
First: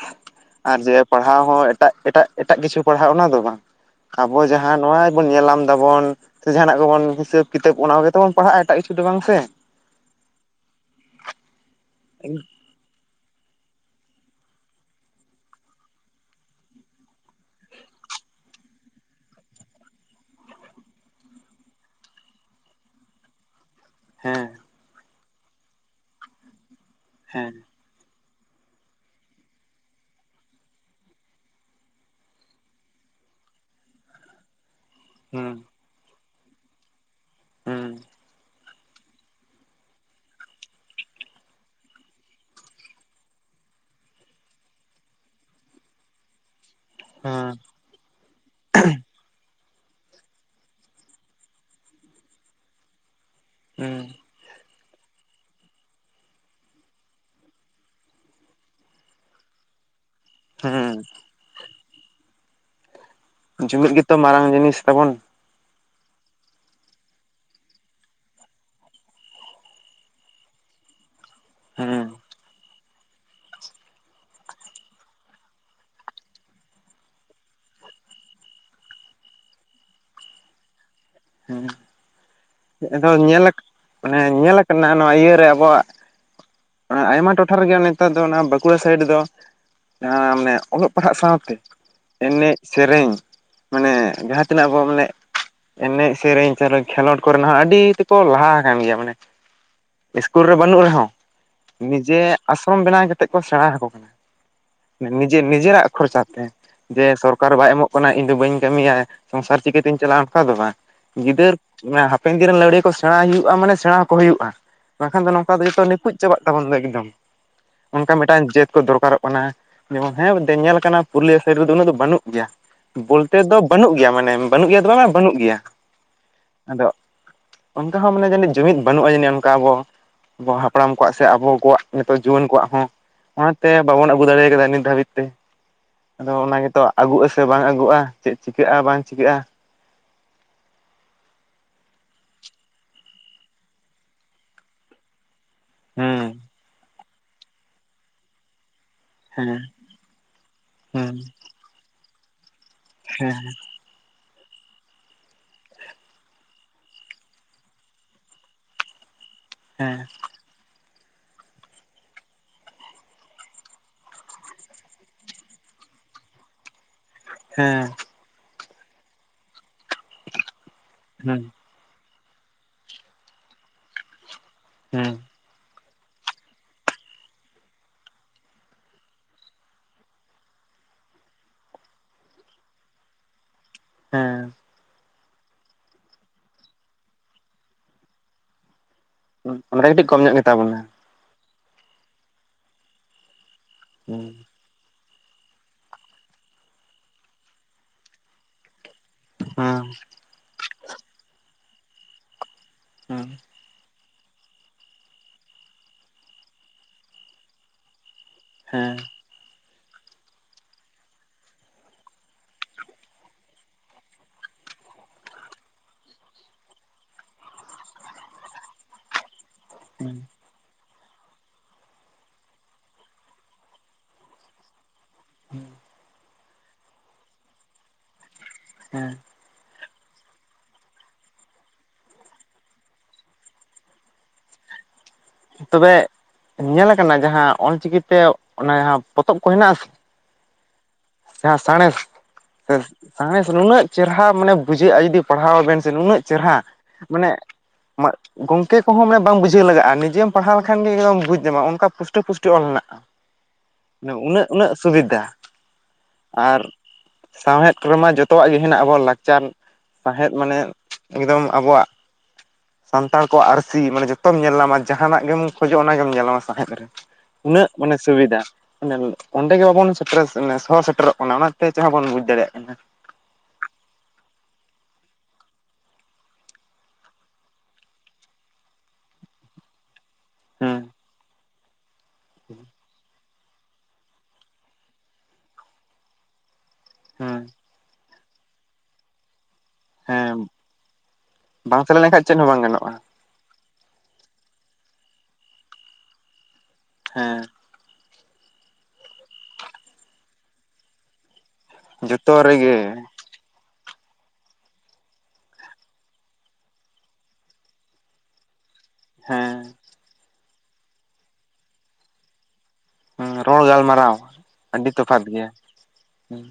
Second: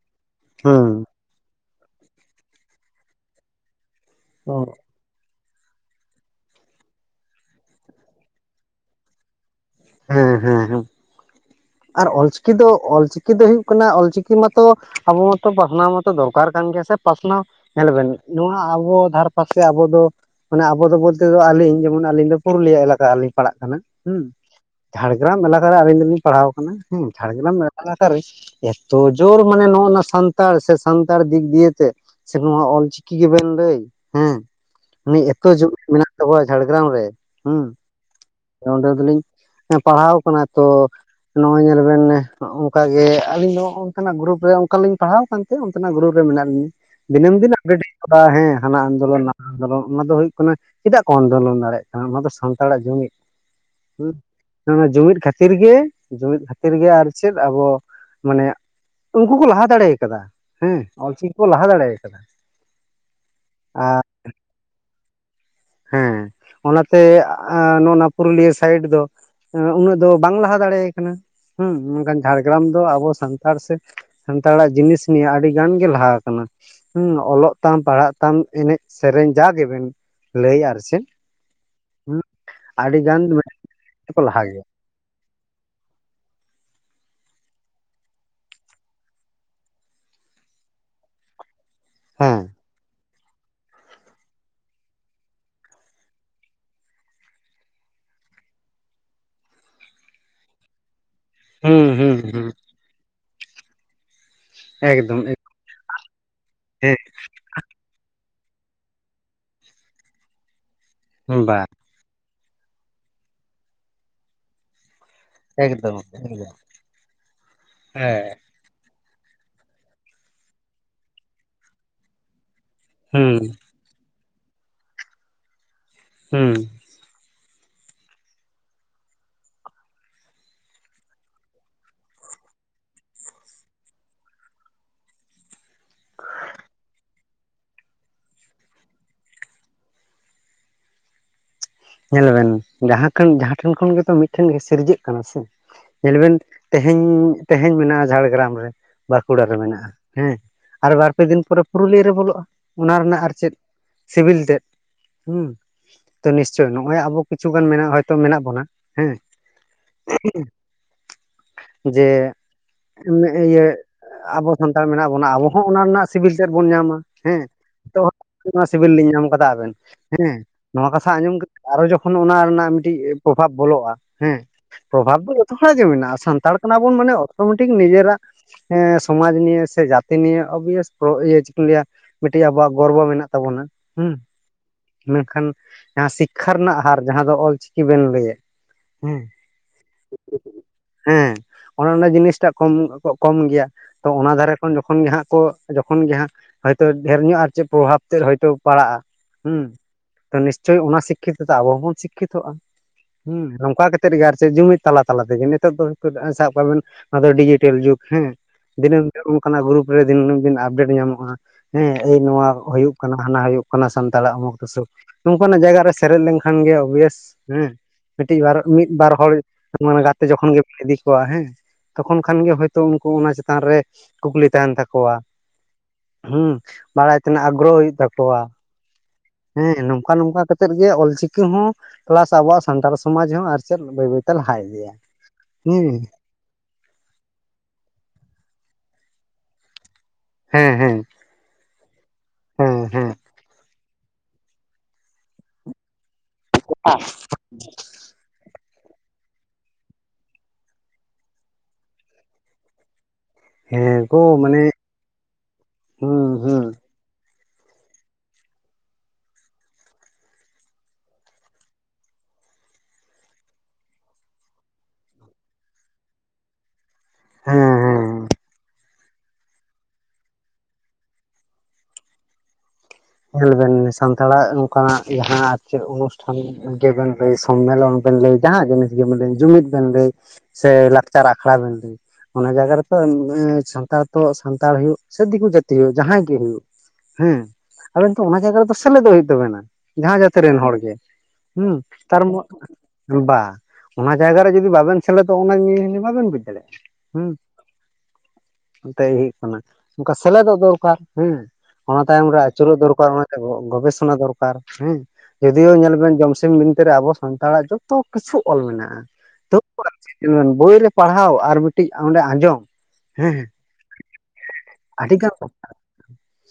ᱟᱨ ᱡᱮ ᱦᱮᱸ ᱯᱟᱲᱦᱟᱣ ᱦᱚᱸ ᱮᱴᱟᱜ ᱮᱴᱟᱜ ᱮᱴᱟᱜ ᱠᱤᱪᱷᱩ ᱯᱟᱲᱦᱟᱜ ᱚᱱᱟ ᱫᱚ ᱵᱟᱝ᱾ ᱟᱵᱚ ᱡᱟᱦᱟᱸ ᱱᱚᱣᱟ, ᱵᱚᱱ ᱧᱮᱞᱞᱟᱟᱢ ᱮᱫᱟᱵᱚᱱ ᱥᱮ ᱡᱟᱦᱟᱱᱟᱜ ᱜᱮᱵᱚᱱ ᱦᱤᱥᱟᱹᱵ ᱠᱤᱛᱟᱹᱵ ᱚᱱᱟ ᱠᱚᱜᱮᱵᱚᱱ ᱯᱟᱲᱦᱟᱜᱼᱟ ᱮᱴᱟᱜ ᱠᱤᱪᱷᱩ ᱫᱚ ᱵᱟᱝ ᱥᱮ ᱦᱮᱸ ᱦᱮᱸ ᱦᱮᱸ ᱟᱨ ᱚᱞᱪᱤᱠᱤ ᱫᱚ ᱚᱞᱪᱤ ᱪᱤᱠᱤ ᱫᱚ ᱦᱩᱭᱩᱜ ᱠᱟᱱᱟ ᱚᱞᱪᱤᱠᱤ ᱢᱟᱛᱚ ᱟᱵᱚ ᱢᱟᱛᱚ ᱯᱟᱥᱱᱟᱣ ᱢᱟᱛᱚ ᱫᱚᱨᱠᱟᱨ ᱠᱟᱱ ᱜᱮᱭᱟ ᱥᱮ ᱯᱟᱥᱱᱟᱣ᱾ ᱧᱮᱞᱸᱵᱱ ᱱᱚᱣᱟ ᱟᱵᱚ ᱫᱷᱟᱨ ᱯᱟᱥᱮ ᱟᱵᱚ ᱫᱚ ᱢᱟᱱᱮ ᱟᱵᱚ ᱫᱚ ᱵᱚᱞᱛᱮ ᱫᱚ ᱟᱹᱞᱤᱧ ᱡᱮᱢᱚᱱ ᱟᱹᱞᱤᱧ ᱫᱚ ᱯᱩᱨᱩᱞᱤᱭᱟᱹ ᱮᱞᱟᱠᱟ ᱞᱞᱤᱧ ᱯᱟᱲᱟᱜ ᱠᱟᱱᱟ᱾ ᱦᱸ ᱦᱮᱸ ᱡᱷᱟᱲᱜᱨᱟᱢ ᱮᱞᱟᱠᱟᱟᱨᱮ ᱟᱞᱤᱧ ᱫᱚᱞᱤᱧ ᱯᱟᱲᱦᱟᱣ ᱟᱠᱟᱱᱟ ᱦᱮᱸ ᱡᱷᱟᱲᱜᱨᱟᱢ ᱟᱠᱟᱨᱮ ᱮᱛᱚ ᱡᱳᱨ ᱢᱟᱱᱮ ᱱᱚᱜᱚ ᱱᱣᱟ ᱥᱟᱱᱛᱟᱲ ᱥᱮ ᱥᱟᱱᱛᱟᱲ ᱫᱤᱠ ᱫᱤᱭᱮ ᱛᱮ ᱥᱮ ᱱᱚᱣᱟ ᱚᱞᱪᱤᱠᱤ ᱜᱮᱵᱮᱱ ᱞᱟᱹᱭ ᱦᱮᱸ ᱢᱤᱫ ᱮᱛᱚ ᱦᱩᱸ ᱡᱚᱢ ᱢᱮᱱᱟᱜ ᱛᱟᱵᱚᱣᱟ ᱡᱷᱟᱲᱜᱨᱟᱢ ᱨᱮ ᱦᱩᱸ ᱦᱩᱸ ᱚᱸᱰᱮ ᱫᱚᱞᱤᱧ ᱯᱟᱲᱦᱟᱣ ᱟᱠᱟᱱᱟ ᱛᱚ ᱱᱚᱜᱼᱚᱭ ᱧᱮᱞ ᱵᱮᱱ ᱦᱚᱝᱠᱟᱜ ᱜᱮ ᱟᱹᱞᱤᱧ ᱫᱚ ᱱᱚᱜ ᱱᱚᱝᱠᱟᱱᱟᱜ ᱜᱨᱩᱨᱩᱯ ᱨᱮ ᱚᱱᱠᱟᱞᱤᱧ ᱯᱟᱲᱦᱟᱣ ᱠᱟᱱ ᱚᱱᱛᱮᱱᱟᱜ ᱜᱩᱨᱩᱵ ᱨᱮ ᱢᱮᱱᱟᱜ ᱞᱤᱧᱟ ᱫᱤᱱᱟᱹᱢ ᱫᱤᱱ ᱦᱩᱸ ᱟᱵᱰᱮᱴ ᱦᱮᱸ ᱦᱟᱱᱟ ᱟᱱᱫᱳᱞᱚᱱ ᱱᱟᱜ ᱟᱱᱫᱳᱞᱚᱱ ᱚᱱᱟ ᱫᱚ ᱦᱩᱭᱩᱜ ᱠᱟᱱᱟ ᱪᱮᱫᱟᱜ ᱠᱚ ᱟᱱᱫᱳᱞᱚᱱ ᱫᱟᱲᱮᱭᱟᱜ ᱠᱟᱱᱟ ᱚᱱᱟ ᱫᱚ ᱥᱟᱱᱛᱟᱲᱟᱜ ᱡᱩᱢᱤᱫ ᱦᱩᱸ ᱚᱱᱟ ᱡᱩᱢᱤᱫ ᱠᱷᱟᱹᱛᱤᱨ ᱜᱮ ᱡᱩᱢᱤᱫ ᱠᱷᱟᱹᱛᱤᱨ ᱜᱮ ᱟᱨ ᱪᱮᱫ ᱟᱵᱚ ᱢᱟᱱᱮ ᱩᱱᱠᱩ ᱠᱚ ᱞᱟᱦᱟ ᱫᱟᱲᱮ ᱠᱟᱫᱟ ᱦᱮᱸ ᱚᱞᱪᱤᱠᱤ ᱠᱚ ᱞᱟᱦᱟ ᱫᱟᱲᱮ ᱠᱟᱫᱟ ᱟᱨ ᱡᱩᱢᱤᱫ ᱜᱮᱛᱚ ᱢᱟᱨᱟᱝ ᱡᱤᱱᱤᱥ ᱛᱟᱵᱚᱱ ᱦᱮᱸ ᱚᱱᱟᱛᱮ ᱱᱚᱜ ᱱᱚᱣᱟ ᱯᱩᱨᱩᱞᱤᱭᱟᱹ ᱥᱟᱭᱤᱰ ᱫᱚ ᱩᱱᱟᱹᱜ ᱫᱚ ᱵᱟᱝ ᱞᱟᱦᱟ ᱫᱟᱲᱮᱭᱟᱭ ᱠᱟᱱᱟ᱾ ᱦᱮᱸ ᱦᱩᱸ ᱢᱮᱱᱠᱷᱟᱱ ᱡᱷᱟᱲᱜᱨᱟᱢ ᱫᱚ ᱟᱵᱚ ᱥᱟᱱᱛᱟᱲ ᱥᱮ ᱥᱟᱱᱛᱟᱲᱟᱜ ᱡᱤᱱᱤᱥ ᱱᱤᱭᱮ ᱟᱹᱰᱤ ᱜᱟᱱ ᱜᱮ ᱞᱟᱦᱟ ᱟᱠᱟᱱᱟ᱾ ᱦᱮᱸ ᱚᱞᱚᱜ ᱛᱟᱢ, ᱯᱟᱲᱦᱟᱜ ᱛᱟᱢ, ᱮᱱᱮᱡ, ᱥᱮᱨᱮᱧ ᱡᱟᱜ ᱜᱮᱵᱮᱱ ᱞᱟᱹᱭ ᱟᱨ ᱪᱮᱫ ᱟᱹᱰᱤ ᱦᱮᱸ ᱟᱫᱚ ᱜᱟᱱ ᱧᱮᱞ ᱢᱟᱱᱮ ᱠᱚ ᱞᱟᱦᱟ ᱧᱮᱞ ᱜᱮᱭᱟ ᱠᱟᱱᱟ ᱱᱚᱣᱟ ᱤᱭᱟᱹᱨᱮ ᱟᱵᱚᱣᱟᱜ ᱟᱭᱢᱟ ᱴᱚᱴᱷᱟ ᱨᱮᱜᱮ ᱱᱮᱛᱟᱨ ᱫᱚ ᱚᱱᱟ ᱵᱟᱸᱠᱩᱲᱟ ᱥᱟᱭᱤᱰ ᱫᱚ ᱡᱟᱦᱟᱸ ᱢᱟᱱᱮ ᱚᱞᱚᱜ ᱯᱟᱲᱦᱟᱜ ᱥᱟᱶᱛᱮ ᱦᱮᱸ ᱮᱱᱮᱡ ᱥᱮᱨᱮᱧ ᱢᱟᱱᱮ ᱡᱟᱦᱟᱸ ᱛᱤᱱᱟᱹᱜ ᱟᱵᱚ ᱢᱟᱱᱮ ᱮᱱᱮᱡ ᱥᱮᱨᱮᱧ ᱪᱚ ᱠᱷᱮᱞᱳᱰ ᱠᱚᱨᱮᱱ ᱦᱚᱸ ᱟᱹᱰᱤ ᱛᱮᱠᱚ ᱞᱟᱦᱟ ᱟᱠᱟᱱ ᱜᱮᱭᱟ ᱢᱟᱱᱮ ᱤᱥᱠᱩᱞ ᱨᱮ ᱵᱟᱹᱱᱩᱜ ᱨᱮᱦᱚᱸ ᱦᱩᱸ ᱦᱩᱸ ᱱᱤᱡᱮ ᱦᱩᱸ ᱟᱥᱨᱚᱢ ᱵᱮᱱᱟᱣ ᱠᱟᱛᱮ ᱠᱚ ᱥᱮᱬᱟ ᱟᱠᱚ ᱠᱟᱱᱟ᱾ ᱮᱠᱫᱚᱢ ᱱᱤᱡᱮ ᱱᱤᱡᱮᱨᱟᱜ ᱠᱷᱚᱨᱪᱟ ᱛᱮ ᱡᱮ ᱥᱚᱨᱠᱟᱨ ᱵᱟᱭ ᱮᱢᱚᱜ ᱠᱟᱱᱟᱭ ᱤᱧ ᱫᱚ ᱵᱟᱹᱧ ᱠᱟᱹᱢᱤᱭᱟ ᱥᱚᱝᱥᱟᱨ ᱪᱤᱠᱟᱹᱛᱤᱧ ᱪᱟᱞᱟᱣ-ᱟ ᱚᱱᱠᱟ ᱫᱚ ᱵᱟᱝ ᱦᱮᱸ ᱜᱤᱫᱟᱹᱨ ᱵᱟ ᱦᱟᱯᱮᱸᱱ ᱫᱤᱱ ᱨᱮᱱ ᱞᱟᱹᱣᱲᱤᱭᱟᱹ ᱠᱚ ᱥᱮᱬᱟ ᱦᱩᱭᱩᱜ-ᱟ ᱢᱟᱱᱮ ᱥᱮᱬᱟ ᱟᱠᱚ ᱦᱩᱭᱩᱜ-ᱟ᱾ ᱵᱟᱝᱠᱷᱟᱱ ᱫᱚ ᱱᱚᱝᱠᱟ ᱚᱱᱠᱟᱫᱚ ᱡᱚᱛᱚ ᱮᱠᱫᱚᱢ ᱱᱤᱯᱩᱡ ᱪᱟᱵᱟᱜ ᱮᱠᱫᱚᱢ ᱛᱟᱵᱚᱱ ᱫᱚ ᱮᱠᱫᱚᱢ ᱚᱱᱠᱟ ᱦᱮᱸ ᱢᱤᱫᱴᱟᱝ ᱡᱟᱹᱛ ᱠᱚ ᱫᱚᱨᱠᱟᱨᱚᱜ ᱠᱟᱱᱟ᱾ ᱚᱱᱟ ᱡᱮᱢᱚᱱ ᱦᱮᱸ ᱧᱮᱞ ᱠᱟᱱᱟ ᱯᱩᱨᱩᱞᱤᱭᱟᱹ ᱥᱟᱭᱤᱰ ᱨᱮᱫᱚ ᱩᱱᱟᱹᱜ ᱫᱚ ᱵᱟᱹᱱᱩᱜ ᱜᱮᱭᱟ ᱦᱩᱸ ᱵᱚᱞᱛᱮ ᱫᱚ ᱵᱟᱹᱱᱩᱜ ᱜᱮᱭᱟ ᱢᱟᱱᱮ ᱵᱟᱹᱱᱩᱜ ᱜᱮᱭᱟ ᱫᱚ ᱵᱟᱝᱟ ᱵᱟᱹᱱᱩᱜ ᱜᱮᱭᱟ ᱦᱮᱸ ᱟᱫᱚ ᱚᱱᱠᱟ ᱦᱚᱸ ᱢᱟᱱᱮ ᱡᱟᱹᱱᱤᱡ ᱡᱩᱢᱤᱫ ᱵᱟᱹᱱᱩᱜ-ᱟ ᱡᱟᱹᱱᱤᱡ ᱚᱱᱠᱟ ᱟᱵᱚ ᱟᱵᱚ ᱦᱟᱯᱲᱟᱢ ᱠᱚᱣᱟᱜ ᱥᱮ ᱟᱵᱚ ᱠᱚᱣᱟᱜ ᱱᱤᱛᱚᱜ ᱡᱩᱣᱟᱹᱱ ᱠᱚᱣᱟᱜ ᱦᱚᱸ ᱚᱱᱟᱛᱮ ᱮ ᱵᱟᱵᱚᱱ ᱟᱹᱜᱩ ᱫᱟᱲᱮ ᱠᱟᱫᱟ ᱱᱤᱛ ᱫᱷᱟᱹᱵᱤᱡ ᱛᱮ᱾ ᱟᱫᱚ ᱚᱱᱟ ᱜᱮᱛᱚ ᱟᱹᱜᱩᱜ ᱟᱥᱮ ᱵᱟᱝ ᱟᱹᱜᱩᱜ-ᱟ ᱪᱮᱫ ᱪᱤᱠᱟᱹᱜᱼᱟ ᱵᱟᱝ ᱪᱤᱠᱟᱹᱜᱼᱟ᱾ ᱧᱮᱞ ᱵᱮᱱ ᱡᱟᱦᱟᱸ ᱡᱟᱦᱟᱸ ᱴᱷᱮᱱ ᱠᱷᱚᱱ ᱜᱮᱛᱚ ᱢᱤᱫᱴᱷᱮᱱ ᱜᱮ ᱥᱤᱨᱡᱟᱹᱜ ᱠᱟᱱᱟ ᱥᱮ ᱧᱮᱞ ᱦᱮᱸ ᱵᱮᱱ ᱛᱮᱦᱮ ᱛᱮᱦᱮᱧ ᱢᱮᱱᱟᱜᱼᱟ, ᱡᱷᱟᱲᱜᱨᱟᱢ ᱨᱮ ᱵᱟᱸᱠᱩᱲᱟ ᱨᱮ ᱦᱮᱸ ᱢᱮᱱᱟᱜᱼᱟ, ᱦᱮᱸ ᱟᱨ ᱵᱟᱨ ᱦᱮᱸ ᱯᱮ ᱫᱤᱱ ᱯᱚᱨᱮ ᱯᱩᱨᱩᱞᱤᱭᱟᱹ ᱨᱮ ᱵᱚᱞᱚᱜᱼᱟ᱾ᱚᱱᱟ ᱨᱮᱱᱟᱜ ᱟᱨ ᱦᱮᱸ ᱪᱮᱫ ᱥᱤᱵᱤᱞ ᱛᱮᱫ ᱛᱚ ᱱᱤᱥ ᱪᱮᱫ ᱱᱚᱜ-ᱚᱜ ᱟᱵᱚ ᱠᱤᱪᱷᱩ ᱜᱟᱱ ᱢᱮᱱᱟᱜ ᱦᱚᱛᱚ ᱢᱮᱱᱟᱜ ᱵᱚᱱᱟ ᱦᱮᱸ ᱦᱮᱸ ᱡᱮ ᱤᱭᱟᱹ ᱟᱵᱚ ᱥᱟᱱᱛᱟᱲ ᱢᱮᱱᱟᱜ ᱵᱚᱱᱟ ᱟᱵᱚ ᱦᱚᱸ ᱚᱱᱟ ᱨᱮᱱᱟᱜ ᱥᱤᱵᱤᱞ ᱛᱮᱫ ᱵᱚᱱ ᱧᱟᱢᱟ ᱦᱮᱸ ᱦᱮᱸ ᱛᱚ ᱱᱚᱣᱟ ᱥᱤᱵᱤᱞ ᱞᱤᱧ ᱧᱟᱢ ᱟᱠᱟᱫᱟ ᱟᱵᱮᱱ ᱦᱮᱸ ᱱᱚᱣᱟ ᱠᱟᱛᱷᱟ ᱟᱸᱡᱚᱢ ᱦᱮᱸ ᱦᱮᱸ ᱠᱟᱛᱮ ᱟᱨᱚ ᱡᱚᱠᱷᱚᱱ ᱚᱱᱟ ᱨᱮᱱᱟᱜ ᱢᱤᱫᱴᱤᱡ ᱯᱨᱚᱵᱷᱟᱵ ᱵᱚᱞᱚᱜᱼᱟ ᱦᱮᱸ ᱦᱮᱸ ᱯᱨᱚᱵᱷᱟᱵ ᱫᱚ ᱛᱷᱚᱲᱟᱜ ᱜᱮ ᱢᱮᱱᱟᱜᱼᱟ ᱥᱟᱱᱛᱟᱲ ᱠᱟᱱᱟ ᱵᱚᱱ ᱢᱟᱱᱮ ᱚᱴᱢᱮᱴᱤᱠ ᱱᱤᱡᱮᱨᱟᱜ ᱦᱮᱸ ᱥᱚᱢᱟᱡᱽ ᱱᱤᱭᱮ ᱥᱮ ᱡᱟᱹᱛᱤ ᱱᱤᱭᱮ ᱚᱵᱤᱭᱟᱥ ᱤᱭᱟᱹ ᱪᱮᱫ ᱤᱧ ᱞᱟᱹᱭᱟ ᱢᱤᱫᱴᱮᱱ ᱟᱵᱚᱣᱟᱜ ᱜᱚᱨᱵᱚ ᱢᱮᱱᱟᱜ ᱛᱟᱵᱚᱱᱟ᱾ ᱦᱮᱸ ᱢᱮᱱᱠᱷᱟᱱ ᱡᱟᱦᱟᱸ ᱥᱤᱠᱠᱷᱟ ᱨᱮᱱᱟᱜ ᱦᱟᱨ ᱡᱟᱦᱟᱸ ᱫᱚ ᱚᱞᱪᱤᱠᱤ ᱵᱮᱱ ᱞᱟᱹᱭᱮᱫ ᱦᱮᱸ ᱚᱱᱟ ᱫᱚ ᱠᱟᱹᱴᱤᱡ ᱠᱚᱢ ᱧᱚᱜ ᱜᱮᱛᱟ ᱵᱚᱱᱟ᱾ ᱦᱮᱸ ᱚᱱᱮ ᱚᱱᱟ ᱡᱤᱱᱤᱥᱴᱟᱜ ᱠᱚᱢ ᱠᱚᱢ ᱜᱮᱭᱟ ᱛᱚ ᱦᱮᱸ ᱚᱱᱟ ᱫᱷᱟᱨᱮ ᱩᱱ ᱡᱚᱠᱷᱚᱱ ᱜᱮ ᱦᱟᱸᱜ ᱠᱚ ᱡᱚᱠᱷᱚᱱ ᱜᱮ ᱦᱟᱸᱜ ᱦᱚᱭᱛᱚ ᱰᱷᱮᱨ ᱧᱚᱜ ᱟᱨ ᱪᱮᱫ ᱯᱨᱚᱵᱷᱟᱵ ᱛᱮᱫ ᱦᱚᱭᱛ ᱯᱟᱲᱟᱜᱼᱟ ᱦᱮᱸ ᱛᱚ ᱱᱤᱥᱪᱳᱭ ᱚᱱᱟ ᱥᱤᱠᱠᱷᱤᱛ ᱛᱮᱚ ᱟᱵᱚ ᱦᱚᱸᱵᱚᱱ ᱥᱤᱠᱠᱷᱤᱛᱚᱜᱼᱟ ᱦᱮᱸ ᱱᱚᱝᱠᱟ ᱠᱟᱛᱮ (unintelligible) ᱛᱟᱞᱟ ᱛᱟᱞᱟ ᱛᱮᱜᱮ ᱱᱤᱛᱚᱜ ᱫᱚ ᱥᱟᱵ ᱠᱟᱜ ᱵᱤᱱ ᱱᱚᱣᱟ ᱫᱚ ᱰᱤᱡᱤᱴᱮᱞ ᱡᱩᱜᱽ ᱦᱮᱸ ᱫᱤᱱᱟᱹᱢ ᱦᱤᱞᱚᱜ ᱚᱱᱠᱟᱱᱟᱜ ᱜᱨᱩᱯ ᱨᱮ ᱫᱤᱱᱟᱹᱢ ᱫᱤᱱ ᱟᱯᱰᱮᱴ ᱧᱟᱢᱚᱜᱼᱟ᱾ ᱦᱮᱸ ᱮᱭ ᱱᱚᱣᱟ ᱦᱩᱭᱩᱜ ᱠᱟᱱᱟ ᱦᱟᱱᱟ ᱦᱩᱭᱩᱜ ᱠᱟᱱᱟ ᱥᱟᱱᱛᱟᱲᱟᱜ ᱚᱢᱩᱠ ᱛᱩᱥᱩᱠ ᱱᱚᱝᱠᱟ ᱱᱟᱜ ᱡᱟᱭᱜᱟ ᱨᱮ ᱥᱮ ᱯᱮᱨᱮᱡ ᱞᱮᱱᱠᱷᱟᱱ ᱜᱮ ᱳᱵᱤᱭᱥ ᱦᱮᱸ ᱢᱤᱫᱴᱤᱡ ᱵᱟᱨ ᱢᱤᱫ ᱵᱟᱨ ᱦᱚᱲ ᱦᱮᱸ (unintelligible) ᱦᱮᱸ ᱛᱚᱠᱷᱚᱱ ᱠᱷᱟᱱ ᱜᱮ ᱦᱳᱭᱛᱳ ᱩᱱᱠᱩ ᱚᱱᱟ ᱪᱮᱛᱟᱱ ᱨᱮ ᱠᱩᱠᱞᱤ ᱛᱟᱦᱮᱱ ᱛᱟᱠᱚᱣᱟ᱾ (unintelligible) ᱦᱮᱸ ᱵᱟᱲᱟᱭ ᱛᱮᱱᱟᱜ ᱟᱜᱽᱨᱚᱦᱚ ᱦᱩᱭᱩᱜ ᱛᱟᱠᱚᱣᱟ᱾ ᱦᱮᱸ᱾ ᱦᱮᱸ ᱱᱚᱝᱠᱟ ᱱᱚᱝᱠᱟ ᱠᱟᱛᱮᱜ ᱛᱮᱫ ᱜᱮ ᱚᱞ ᱪᱤᱠᱤ ᱦᱚᱸ ᱠᱮᱞᱟᱥ ᱟᱵᱚᱣᱟᱜ ᱥᱟᱱᱛᱟᱲ ᱥᱚᱢᱟᱡᱽ ᱦᱚᱸ ᱟᱨ ᱪᱮᱫ ᱵᱟᱹᱭ ᱵᱟᱹᱭᱛᱮ ᱞᱟᱦᱟᱭ ᱜᱮᱭᱟ ᱛᱚᱵᱮ ᱧᱮᱞᱟᱠᱟᱱᱟ ᱡᱟᱦᱟᱸ ᱚᱞᱪᱤᱠᱤᱛᱮ ᱚᱱᱟ ᱡᱟᱦᱟᱸ ᱯᱚᱛᱚᱵ ᱠᱚ ᱦᱮᱱᱟᱜ ᱟᱥᱮ ᱦᱮᱸ ᱦᱮᱸ᱾ ᱡᱟᱦᱟᱸ ᱥᱟᱬᱮᱥ, ᱦᱮᱸ ᱦᱮᱸ ᱥᱟᱬᱮᱥ ᱱᱩᱱᱟᱹᱜ ᱪᱮᱨᱦᱟ ᱢᱟᱱᱮ ᱵᱩᱡᱷᱟᱹᱜ-ᱟ, ᱡᱩᱫᱤ ᱯᱟᱲᱦᱟᱣ ᱟᱵᱮᱱ ᱥᱮ ᱱᱩᱱᱟᱹᱜ ᱪᱮᱨᱦᱟ ᱢᱟᱱᱮ ᱜᱚᱝᱠᱮ ᱠᱚᱦᱚᱸ ᱢᱮ ᱵᱟᱝ ᱵᱩᱡᱷᱟᱹᱣ ᱞᱟᱜ-ᱟ᱾ ᱱᱤᱡᱮᱢ ᱯᱟᱲᱦᱟᱣ ᱞᱮᱠᱷᱟᱱ ᱜᱮ ᱮᱫᱚᱢ ᱵᱩᱡᱽ ᱧᱟᱢᱟ᱾ ᱚᱱᱠᱟ ᱯᱩᱥᱴᱟᱹ ᱯᱩᱥᱴᱟᱹ ᱚᱞ ᱢᱮᱱᱟᱜ-ᱟ ᱦᱮᱸ ᱚ ᱜᱳ ᱩᱱᱟᱹᱜ ᱢᱟᱱᱮ ᱩᱱᱟᱹᱜ ᱥᱩᱵᱤᱫᱟ᱾ ᱦᱩᱸ ᱦᱩᱸ᱾ ᱟᱨ ᱥᱟᱶᱦᱮᱫ ᱠᱚᱨᱮᱢᱟ ᱡᱚᱛᱚᱣᱟᱜ ᱜᱮ ᱦᱮᱱᱟᱜ ᱟᱵᱚᱣᱟᱜ ᱞᱟᱠᱪᱟᱨ ᱥᱟᱶᱦᱮᱫ ᱢᱟᱱᱮ ᱮᱠᱫᱚᱢ ᱟᱵᱚᱣᱟᱜ ᱥᱟᱱᱛᱟᱲ ᱠᱚᱣᱟᱜ ᱟᱨᱥᱤ᱾ ᱢᱟᱱᱮ ᱡᱚᱛᱚᱢ ᱧᱮᱞ ᱧᱟᱢᱟ ᱡᱟᱦᱟᱱᱟᱜ ᱜᱮᱢ ᱠᱷᱚᱡᱚᱜ-ᱟ ᱚᱱᱟ ᱜᱮᱢ ᱧᱮᱞ ᱧᱟᱢᱟ ᱥᱟᱶᱦᱮᱫ ᱨᱮ᱾ ᱩᱱᱟᱹᱜ ᱦᱮᱸ ᱢᱟᱱᱮ ᱦᱮᱸ ᱥᱩᱵᱤᱫᱟ ᱢᱟᱱᱮ ᱚᱸᱰᱮ ᱜᱮ ᱵᱟᱵᱚᱱ ᱥᱮᱴᱮᱨᱟ ᱫᱚᱦᱚ ᱥᱮᱴᱮᱨᱚᱜ ᱠᱟᱱᱟ ᱚᱱᱟᱛᱮ ᱡᱟᱦᱟᱸ ᱵᱚᱱ ᱵᱩᱡᱽ ᱫᱟᱲᱮᱭᱟᱜ ᱠᱟᱱᱟ᱾ ᱧᱮᱞᱵᱮᱱ ᱥᱟᱱᱛᱟᱲᱟᱜ ᱱᱚᱝᱠᱟᱱᱟᱜ ᱡᱟᱦᱟᱸ ᱟᱨ ᱪᱮᱫ ᱚᱱᱩᱥᱴᱷᱟᱱ ᱜᱮᱵᱮᱱ ᱞᱟᱹᱭ, ᱥᱚᱢᱢᱮᱞᱚᱱ ᱵᱮᱱ ᱞᱟᱹᱭ, ᱡᱟᱦᱟᱸ ᱡᱤᱱᱤᱥ ᱜᱮᱵᱮᱱ ᱞᱟᱹᱭ ᱡᱩᱢᱤᱫ ᱵᱮᱱ ᱞᱟᱹᱭ ᱥᱮ ᱦᱮᱸ ᱞᱟᱠᱽᱪᱟᱨ ᱟᱠᱷᱲᱟ ᱵᱮᱱ ᱞᱟᱹᱭ ᱚᱱᱟ ᱡᱟᱭᱜᱟ ᱨᱮᱛᱚ ᱮ ᱥᱟᱱᱛᱟᱲ ᱛᱚ ᱥᱟᱱᱛᱟᱲ ᱦᱳᱭᱳᱜ ᱥᱮ ᱫᱤᱠᱩ ᱡᱟᱛᱤ ᱡᱟᱦᱟᱸᱭ ᱜᱮ ᱦᱳᱭᱳᱜ ᱦᱮᱸ ᱟᱵᱮᱱ ᱛᱚ ᱚᱱᱟ ᱡᱟᱭᱜᱟ ᱨᱮᱫᱚ ᱥᱮᱞᱮᱫᱚᱜ ᱦᱩᱭᱩᱜ ᱛᱟᱵᱮᱱᱟ ᱡᱟᱦᱟᱸ ᱦᱮᱸ ᱡᱟᱹᱛᱤ ᱨᱮᱱ ᱦᱚᱲ ᱜᱮ ᱦᱮᱸ ᱵᱟᱝ ᱥᱮᱞᱮᱫ ᱛᱟᱨ ᱞᱮᱱᱠᱷᱟᱱ ᱪᱮᱫ ᱦᱚᱸ ᱵᱟᱝ ᱜᱟᱱᱚᱜᱼᱟ ᱵᱟ ᱚᱱᱟ ᱡᱟᱭᱜᱟ ᱨᱮ ᱡᱩᱫᱤ ᱵᱟᱵᱮᱱ ᱥᱮᱞᱮᱫᱚᱜ-ᱟ ᱚᱱᱟ (unintelligible) ᱵᱟᱵᱮᱱ ᱵᱩᱡ ᱫᱟᱲᱮᱭᱟᱜ-ᱟ ᱦᱮᱸ ᱮᱱᱛᱮᱫ ᱦᱩᱭᱩᱜ ᱠᱟᱱᱟ᱾ ᱚᱱᱠᱟ ᱥᱮᱞᱮᱫᱚᱜ ᱫᱚᱨᱠᱟᱨ ᱦᱮᱸ ᱚᱱᱟ ᱛᱟᱭᱚᱢ ᱡᱚᱛᱚ ᱨᱮ ᱨᱮᱜᱮ ᱟᱹᱪᱩᱨᱚᱜ ᱫᱚᱨᱠᱟᱨ ᱜᱚᱵᱮᱥᱚᱱᱟ ᱫᱚᱨᱠᱟᱨ ᱦᱮᱸ ᱡᱳᱫᱤᱭᱳ ᱧᱮᱞ ᱵᱮᱱ ᱡᱚᱢᱥᱤᱢ ᱵᱤᱱᱛᱤ ᱨᱮ ᱟᱵᱚ ᱥᱟᱱᱛᱟᱲᱟᱜ ᱡᱚᱛᱚ ᱠᱤᱪᱷᱩ ᱚᱞ ᱢᱮᱱᱟᱜ-ᱟ᱾ ᱦᱮᱸ᱾ ᱵᱳᱭ ᱨᱮ ᱯᱟᱲᱦᱟᱣ ᱟᱨ ᱢᱤᱫᱴᱤᱡ ᱚᱸᱰᱮ ᱟᱸᱡᱚᱢ ᱦᱩᱸ ᱦᱮᱸ ᱨᱚᱲ ᱜᱟᱞᱢᱟᱨᱟᱣ ᱟᱹᱰᱤ ᱛᱚᱯᱷᱟᱛ ᱜᱮᱭᱟ᱾ ᱦᱮᱸ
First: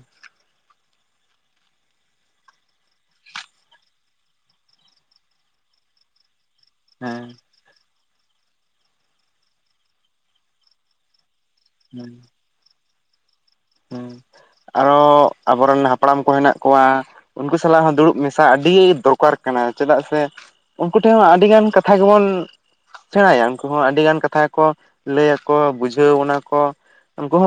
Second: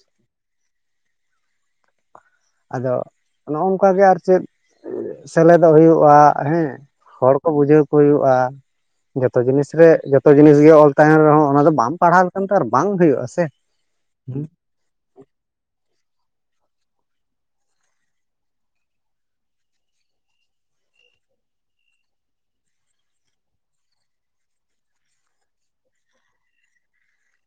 ᱟᱫᱚ ᱱᱚᱜ-ᱚᱭ ᱠᱟᱜᱮ ᱟᱨ ᱪᱮᱫ ᱥᱮᱞᱮᱫᱚᱜ ᱦᱩᱭᱩᱜ-ᱟ ᱦᱮᱸ᱾ ᱦᱮᱸ ᱦᱚᱲᱠᱚ ᱵᱩᱡᱷᱟᱹᱣ ᱠᱚ ᱦᱩᱭᱩᱜᱼᱟ᱾ ᱡᱚᱛᱚ ᱡᱤᱱᱤᱥ ᱨᱮ ᱡᱚᱛᱚ ᱡᱤᱱᱤᱥ ᱜᱮ ᱚᱞ ᱛᱟᱦᱮᱱ ᱨᱮᱦᱚᱸ ᱚᱱᱟ ᱫᱚ ᱵᱟᱢ ᱯᱟᱲᱦᱟᱣ ᱞᱮᱠᱷᱟᱱ ᱛᱚ ᱟᱨ ᱵᱟᱝ ᱦᱩᱭᱩᱜ-ᱟ ᱥᱮ᱾ ᱦᱮᱸ ᱟᱨᱚ ᱟᱵᱚᱨᱮᱱ ᱦᱟᱯᱲᱟᱢ ᱠᱚ ᱦᱮᱱᱟᱜ ᱠᱚᱣᱟ᱾ ᱩᱱᱠᱩ ᱥᱟᱞᱟᱜ ᱦᱚᱸ ᱫᱩᱲᱩᱵ ᱢᱮᱥᱟ ᱟᱹᱰᱤ ᱫᱚᱨᱠᱟᱨ ᱠᱟᱱᱟ ᱪᱮᱫᱟᱜ ᱥᱮ ᱩᱱᱠᱩ ᱴᱷᱮᱱ ᱦᱚᱸ ᱟᱹᱰᱤᱜᱟᱱ ᱠᱟᱛᱷᱟ ᱜᱮᱵᱚᱱ ᱥᱮᱬᱟᱭᱟ᱾ ᱩᱱᱠᱩ ᱦᱚᱸ ᱟᱹᱰᱤ ᱜᱟᱱ ᱠᱟᱛᱷᱟ ᱠᱚ ᱞᱟᱹᱭ ᱟᱠᱚ ᱵᱩᱡᱷᱟᱹᱣᱱᱟ ᱵᱚᱱᱟ ᱠᱚ ᱩᱱᱠᱩ ᱦᱚᱸ